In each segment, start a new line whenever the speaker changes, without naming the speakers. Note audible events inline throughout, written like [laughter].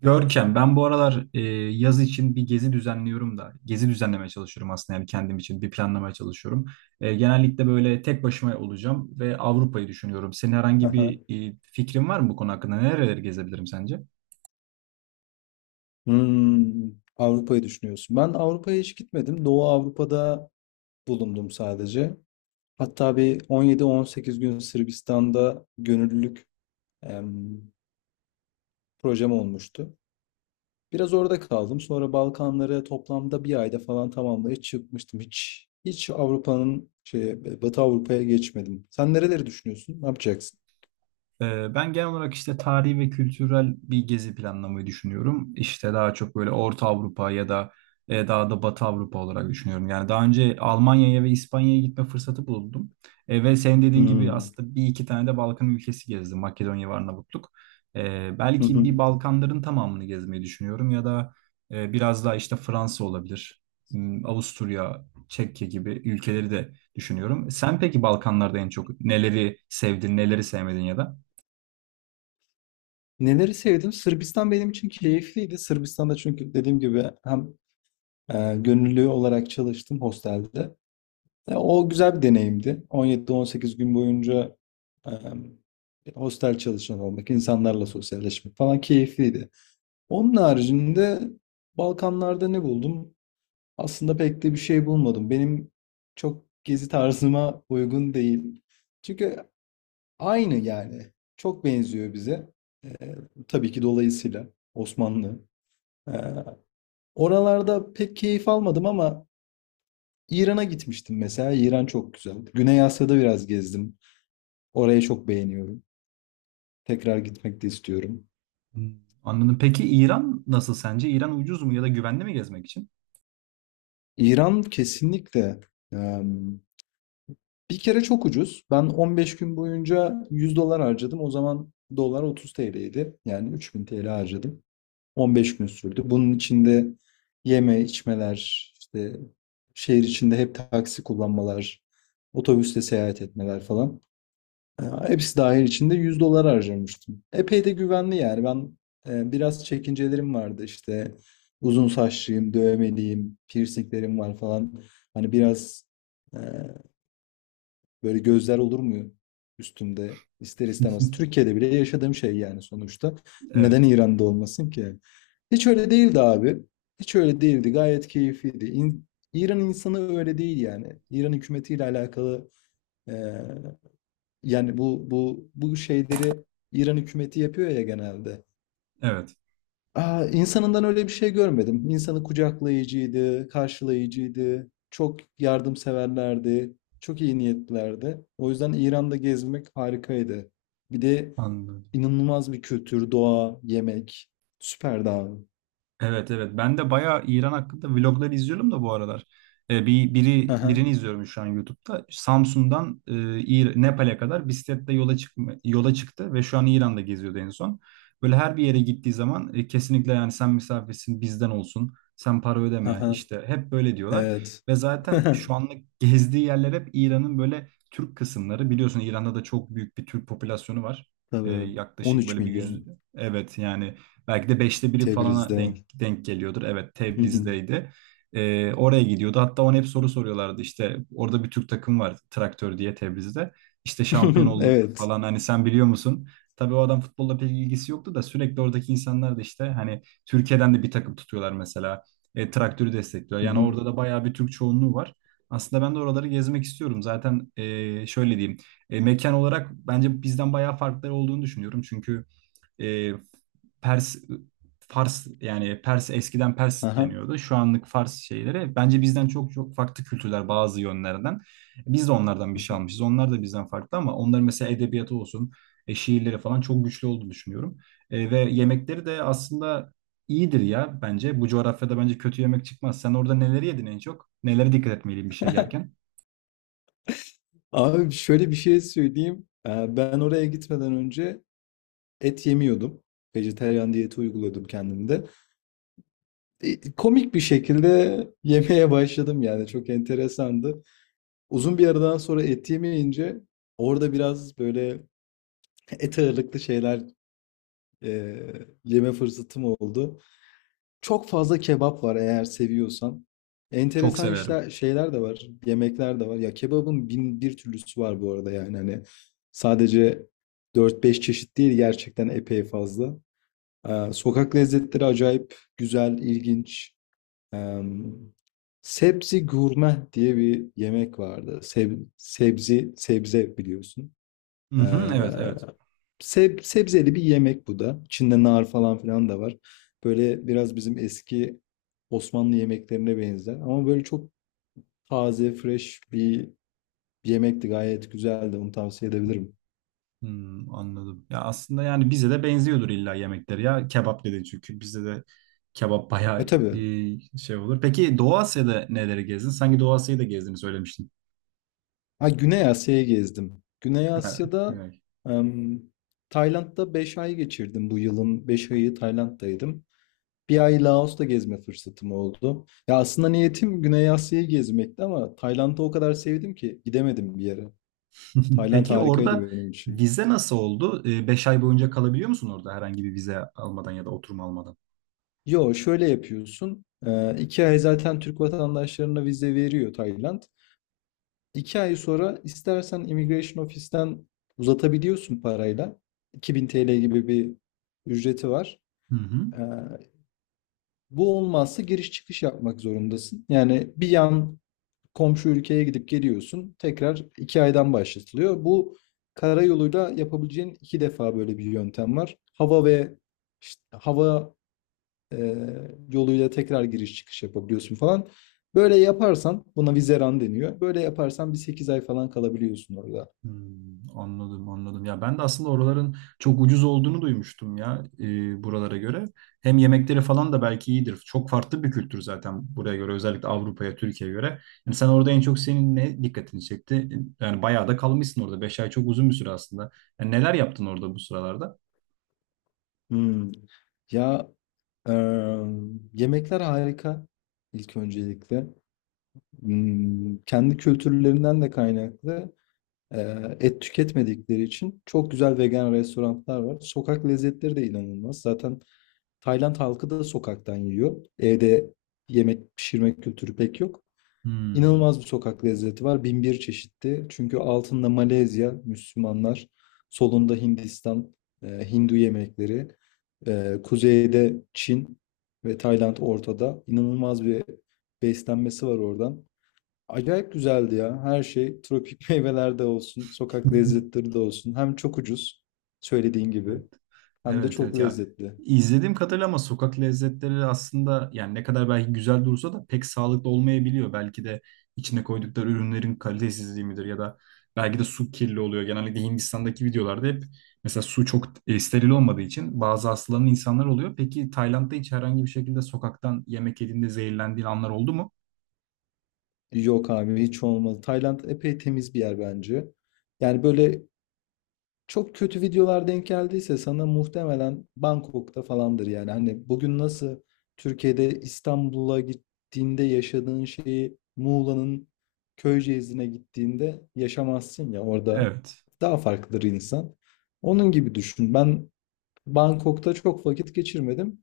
Görkem, ben bu aralar yaz için bir gezi düzenliyorum da, gezi düzenlemeye çalışıyorum aslında yani kendim için bir planlamaya çalışıyorum. Genellikle böyle tek başıma olacağım ve Avrupa'yı düşünüyorum. Senin herhangi
Aha.
bir fikrin var mı bu konu hakkında? Nereleri gezebilirim sence?
Hmm, Avrupa'yı düşünüyorsun. Ben Avrupa'ya hiç gitmedim. Doğu Avrupa'da bulundum sadece. Hatta bir 17-18 gün Sırbistan'da gönüllülük em, projem olmuştu. Biraz orada kaldım. Sonra Balkanları toplamda bir ayda falan tamamlayıp çıkmıştım. Hiç Avrupa'nın Batı Avrupa'ya geçmedim. Sen nereleri düşünüyorsun? Ne yapacaksın?
Ben genel olarak işte tarihi ve kültürel bir gezi planlamayı düşünüyorum. İşte daha çok böyle Orta Avrupa ya da daha da Batı Avrupa olarak düşünüyorum. Yani daha önce Almanya'ya ve İspanya'ya gitme fırsatı buldum. Ve senin dediğin gibi
Hmm.
aslında bir iki tane de Balkan ülkesi gezdim. Makedonya ve Arnavutluk.
Hı
Belki
hı.
bir Balkanların tamamını gezmeyi düşünüyorum ya da biraz daha işte Fransa olabilir. Hmm, Avusturya, Çekya gibi ülkeleri de düşünüyorum. Sen peki Balkanlarda en çok neleri sevdin, neleri sevmedin ya da?
Neleri sevdim? Sırbistan benim için keyifliydi. Sırbistan'da çünkü dediğim gibi hem gönüllü olarak çalıştım hostelde. O güzel bir deneyimdi. 17-18 gün boyunca e, hostel çalışan olmak, insanlarla sosyalleşmek falan keyifliydi. Onun haricinde Balkanlarda ne buldum? Aslında pek de bir şey bulmadım. Benim çok gezi tarzıma uygun değil. Çünkü aynı yani. Çok benziyor bize. Ee, tabii ki dolayısıyla Osmanlı. Ee, Oralarda pek keyif almadım ama İran'a gitmiştim mesela. İran çok güzel. Güney Asya'da biraz gezdim. Orayı çok beğeniyorum. Tekrar gitmek de istiyorum.
Hmm, anladım. Peki İran nasıl sence? İran ucuz mu ya da güvenli mi gezmek için?
İran kesinlikle. Bir kere çok ucuz. Ben 15 gün boyunca 100 dolar harcadım. O zaman dolar 30 TL'ydi. Yani 3000 TL harcadım. 15 gün sürdü. Bunun içinde yeme, içmeler, işte şehir içinde hep taksi kullanmalar, otobüsle seyahat etmeler falan. Hepsi dahil içinde 100 dolar harcamıştım. Epey de güvenli yani. Ben biraz çekincelerim vardı işte. Uzun saçlıyım, dövmeliyim, piercinglerim var falan. Hani biraz ee, böyle gözler olur mu üstümde ister istemez?
[laughs]
Türkiye'de bile yaşadığım şey yani sonuçta. Neden
Evet.
İran'da olmasın ki? Hiç öyle değildi abi. Hiç öyle değildi. Gayet keyifliydi. İran insanı öyle değil yani. İran hükümetiyle alakalı eee, yani bu şeyleri İran hükümeti yapıyor ya genelde.
Evet.
İnsanından öyle bir şey görmedim. İnsanı kucaklayıcıydı, karşılayıcıydı, çok yardımseverlerdi, çok iyi niyetlilerdi. O yüzden İran'da gezmek harikaydı. Bir de
Anladım.
inanılmaz bir kültür, doğa, yemek. Süperdi abi.
Evet, evet. Ben de bayağı İran hakkında vlogları izliyorum da bu aralar.
Hı hı,
Birini izliyorum şu an YouTube'da. Samsun'dan Nepal'e kadar bisikletle yola çıkma, yola çıktı ve şu an İran'da geziyordu en son. Böyle her bir yere gittiği zaman kesinlikle yani sen misafirsin bizden olsun. Sen para
hı
ödeme
hı.
işte hep böyle diyorlar.
Evet.
Ve zaten
[laughs]
şu anlık gezdiği yerler hep İran'ın böyle Türk kısımları. Biliyorsun İran'da da çok büyük bir Türk popülasyonu var.
Tabii.
Yaklaşık
13
böyle bir yüz,
milyon.
evet yani belki de beşte biri falana
Tebriz'de.
denk geliyordur. Evet,
Hı hı.
Tebriz'deydi. Oraya gidiyordu. Hatta ona hep soru soruyorlardı. İşte orada bir Türk takım var, Traktör diye, Tebriz'de. İşte şampiyon
[laughs]
olduk
Evet.
falan, hani sen biliyor musun? Tabii o adam futbolla pek ilgisi yoktu da sürekli oradaki insanlar da işte hani Türkiye'den de bir takım tutuyorlar mesela. Traktörü destekliyor.
Hı
Yani
hı.
orada da bayağı bir Türk çoğunluğu var. Aslında ben de oraları gezmek istiyorum. Zaten şöyle diyeyim. Mekan olarak bence bizden bayağı farkları olduğunu düşünüyorum. Çünkü e, Pers Fars, yani Pers, eskiden Pers
Aha.
deniyordu. Şu anlık Fars şeyleri bence bizden çok çok farklı kültürler bazı yönlerden. Biz de onlardan bir şey almışız. Onlar da bizden farklı ama onların mesela edebiyatı olsun, şiirleri falan çok güçlü olduğunu düşünüyorum. Ve yemekleri de aslında iyidir ya bence. Bu coğrafyada bence kötü yemek çıkmaz. Sen orada neleri yedin en çok? Nelere dikkat etmeliyim bir şey yerken?
Abi şöyle bir şey söyleyeyim. Ben oraya gitmeden önce et yemiyordum. Vejetaryen diyeti uyguluyordum kendimde. Komik bir şekilde [laughs] yemeye başladım yani çok enteresandı. Uzun bir aradan sonra et yemeyince orada biraz böyle [laughs] et ağırlıklı şeyler e, yeme fırsatım oldu. Çok fazla kebap var eğer seviyorsan.
Çok
Enteresan
severim.
işler şeyler de var, yemekler de var. Ya kebabın bin bir türlüsü var bu arada yani hani sadece dört beş çeşit değil gerçekten epey fazla. Sokak lezzetleri acayip güzel, ilginç. Ee, Sebzi gurme diye bir yemek vardı. Sebzi, sebze biliyorsun.
Hı
Ee,
hı, evet, evet.
Sebzeli bir yemek bu da. İçinde nar falan filan da var. Böyle biraz bizim eski Osmanlı yemeklerine benzer. Ama böyle çok taze, fresh bir yemekti. Gayet güzeldi. Onu tavsiye edebilirim.
Hmm, anladım. Ya aslında yani bize de benziyordur illa yemekleri ya. Kebap dedin çünkü bizde de kebap
E
bayağı
tabii.
şey olur. Peki Doğu Asya'da neleri gezdin? Sanki Doğu Asya'yı da gezdiğini söylemiştin.
Ha, Güney Asya'yı gezdim. Güney
Ha,
Asya'da
Güney.
em, Tayland'da 5 ay geçirdim bu yılın. 5 ayı Tayland'daydım. 1 ay Laos'ta gezme fırsatım oldu. Ya aslında niyetim Güney Asya'yı gezmekti ama Tayland'ı o kadar sevdim ki gidemedim bir yere.
[laughs]
Tayland
Peki
harikaydı
orada
benim için.
vize nasıl oldu? 5 ay boyunca kalabiliyor musun orada herhangi bir vize almadan ya da oturum almadan?
Yo şöyle yapıyorsun. 2 ay zaten Türk vatandaşlarına vize veriyor Tayland. 2 ay sonra istersen Immigration Office'ten uzatabiliyorsun parayla. 2000 TL gibi bir ücreti var.
Hı hı.
Ee, Bu olmazsa giriş çıkış yapmak zorundasın. Yani bir yan komşu ülkeye gidip geliyorsun. Tekrar 2 aydan başlatılıyor. Bu karayoluyla yapabileceğin 2 defa böyle bir yöntem var. Hava ve işte hava e, yoluyla tekrar giriş çıkış yapabiliyorsun falan. Böyle yaparsan buna vizeran deniyor. Böyle yaparsan bir 8 ay falan kalabiliyorsun orada.
Hmm, anladım, anladım. Ya ben de aslında oraların çok ucuz olduğunu duymuştum ya buralara göre. Hem yemekleri falan da belki iyidir. Çok farklı bir kültür zaten buraya göre, özellikle Avrupa'ya, Türkiye'ye göre. Yani sen orada en çok senin ne dikkatini çekti? Yani bayağı da kalmışsın orada. 5 ay çok uzun bir süre aslında. Yani neler yaptın orada bu sıralarda?
Hmm. Ya e, yemekler harika ilk öncelikle. Hmm, kendi kültürlerinden de kaynaklı. Et tüketmedikleri için çok güzel vegan restoranlar var. Sokak lezzetleri de inanılmaz. Zaten Tayland halkı da sokaktan yiyor. Evde yemek pişirme kültürü pek yok.
Hmm.
İnanılmaz bir sokak lezzeti var. Bin bir çeşitli. Çünkü altında Malezya, Müslümanlar, solunda Hindistan, Hindu yemekleri, kuzeyde Çin ve Tayland ortada. İnanılmaz bir beslenmesi var oradan. Acayip güzeldi ya. Her şey tropik [laughs] meyvelerde olsun, sokak
[laughs]
lezzetleri de olsun. Hem çok ucuz söylediğin gibi
Evet.
hem de
Evet,
çok
evet ya,
lezzetli.
izlediğim kadarıyla ama sokak lezzetleri aslında yani ne kadar belki güzel dursa da pek sağlıklı olmayabiliyor. Belki de içine koydukları ürünlerin kalitesizliği midir ya da belki de su kirli oluyor. Genellikle Hindistan'daki videolarda hep mesela su çok steril olmadığı için bazı hastalanan insanlar oluyor. Peki Tayland'da hiç herhangi bir şekilde sokaktan yemek yediğinde zehirlendiğin anlar oldu mu?
Yok abi hiç olmadı. Tayland epey temiz bir yer bence. Yani böyle çok kötü videolar denk geldiyse sana muhtemelen Bangkok'ta falandır yani. Hani bugün nasıl Türkiye'de İstanbul'a gittiğinde yaşadığın şeyi Muğla'nın Köyceğiz'ine gittiğinde yaşamazsın ya orada
Evet.
daha farklıdır insan. Onun gibi düşün. Ben Bangkok'ta çok vakit geçirmedim.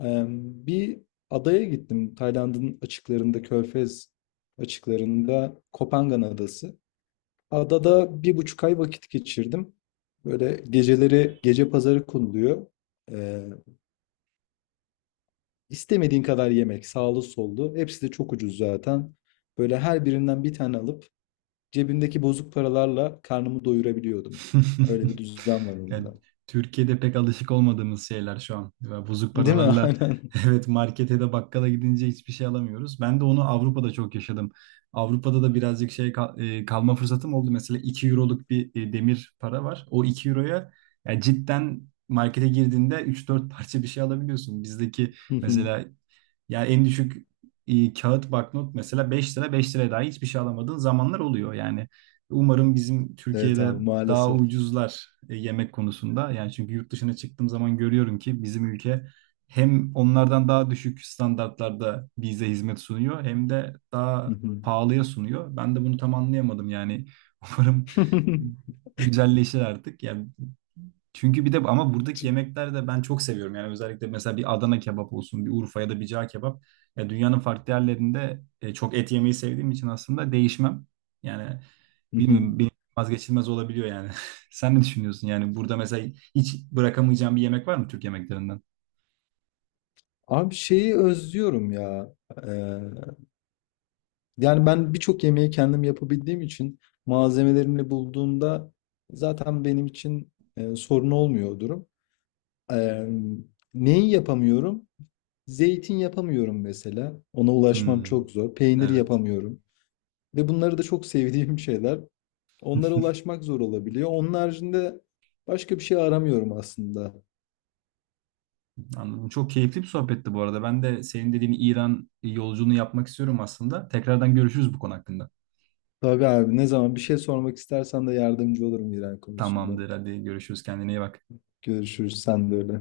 Bir adaya gittim. Tayland'ın açıklarında, Körfez açıklarında Kopangan Adası. Adada 1,5 ay vakit geçirdim. Böyle geceleri gece pazarı konuluyor. Ee, istemediğin kadar yemek, sağlı sollu. Hepsi de çok ucuz zaten. Böyle her birinden bir tane alıp cebimdeki bozuk paralarla karnımı doyurabiliyordum. Öyle bir
[laughs]
düzen var
Yani
orada.
Türkiye'de pek alışık olmadığımız şeyler şu an. Ya bozuk
Değil mi? [laughs]
paralarla
Aynen.
[laughs] evet markete de bakkala gidince hiçbir şey alamıyoruz. Ben de onu Avrupa'da çok yaşadım. Avrupa'da da birazcık kalma fırsatım oldu. Mesela 2 euroluk bir demir para var. O 2 euroya, yani cidden markete girdiğinde üç dört parça bir şey alabiliyorsun. Bizdeki
[laughs]
mesela yani en düşük kağıt banknot mesela 5 lira, 5 liraya daha hiçbir şey alamadığın zamanlar oluyor. Yani umarım bizim
Evet
Türkiye'de
abi
daha
maalesef.
ucuzlar yemek konusunda. Yani çünkü yurt dışına çıktığım zaman görüyorum ki bizim ülke hem onlardan daha düşük standartlarda bize hizmet sunuyor hem de daha
[laughs]
pahalıya sunuyor. Ben de bunu tam anlayamadım yani. [laughs] Umarım
[laughs]
güzelleşir artık. Yani çünkü bir de ama buradaki yemekler de ben çok seviyorum. Yani özellikle mesela bir Adana kebap olsun, bir Urfa ya da bir cağ kebap. Ya dünyanın farklı yerlerinde çok et yemeyi sevdiğim için aslında değişmem. Yani bilmiyorum, benim vazgeçilmez olabiliyor yani. [laughs] Sen ne düşünüyorsun? Yani burada mesela hiç bırakamayacağım bir yemek var mı Türk yemeklerinden?
Abi şeyi özlüyorum ya. Yani ben birçok yemeği kendim yapabildiğim için malzemelerimle bulduğumda zaten benim için sorun olmuyor o durum. Eee, Neyi yapamıyorum? Zeytin yapamıyorum mesela. Ona ulaşmam
Hmm,
çok zor. Peynir
evet.
yapamıyorum. Ve bunları da çok [laughs] sevdiğim şeyler. Onlara
[laughs]
ulaşmak zor olabiliyor. Onun haricinde başka bir şey aramıyorum aslında.
Anladım. Çok keyifli bir sohbetti bu arada. Ben de senin dediğin İran yolculuğunu yapmak istiyorum aslında. Tekrardan görüşürüz bu konu hakkında.
Tabii abi ne zaman bir şey sormak istersen de yardımcı olurum İran konusunda.
Tamamdır. Hadi görüşürüz. Kendine iyi bak.
Görüşürüz sen de öyle.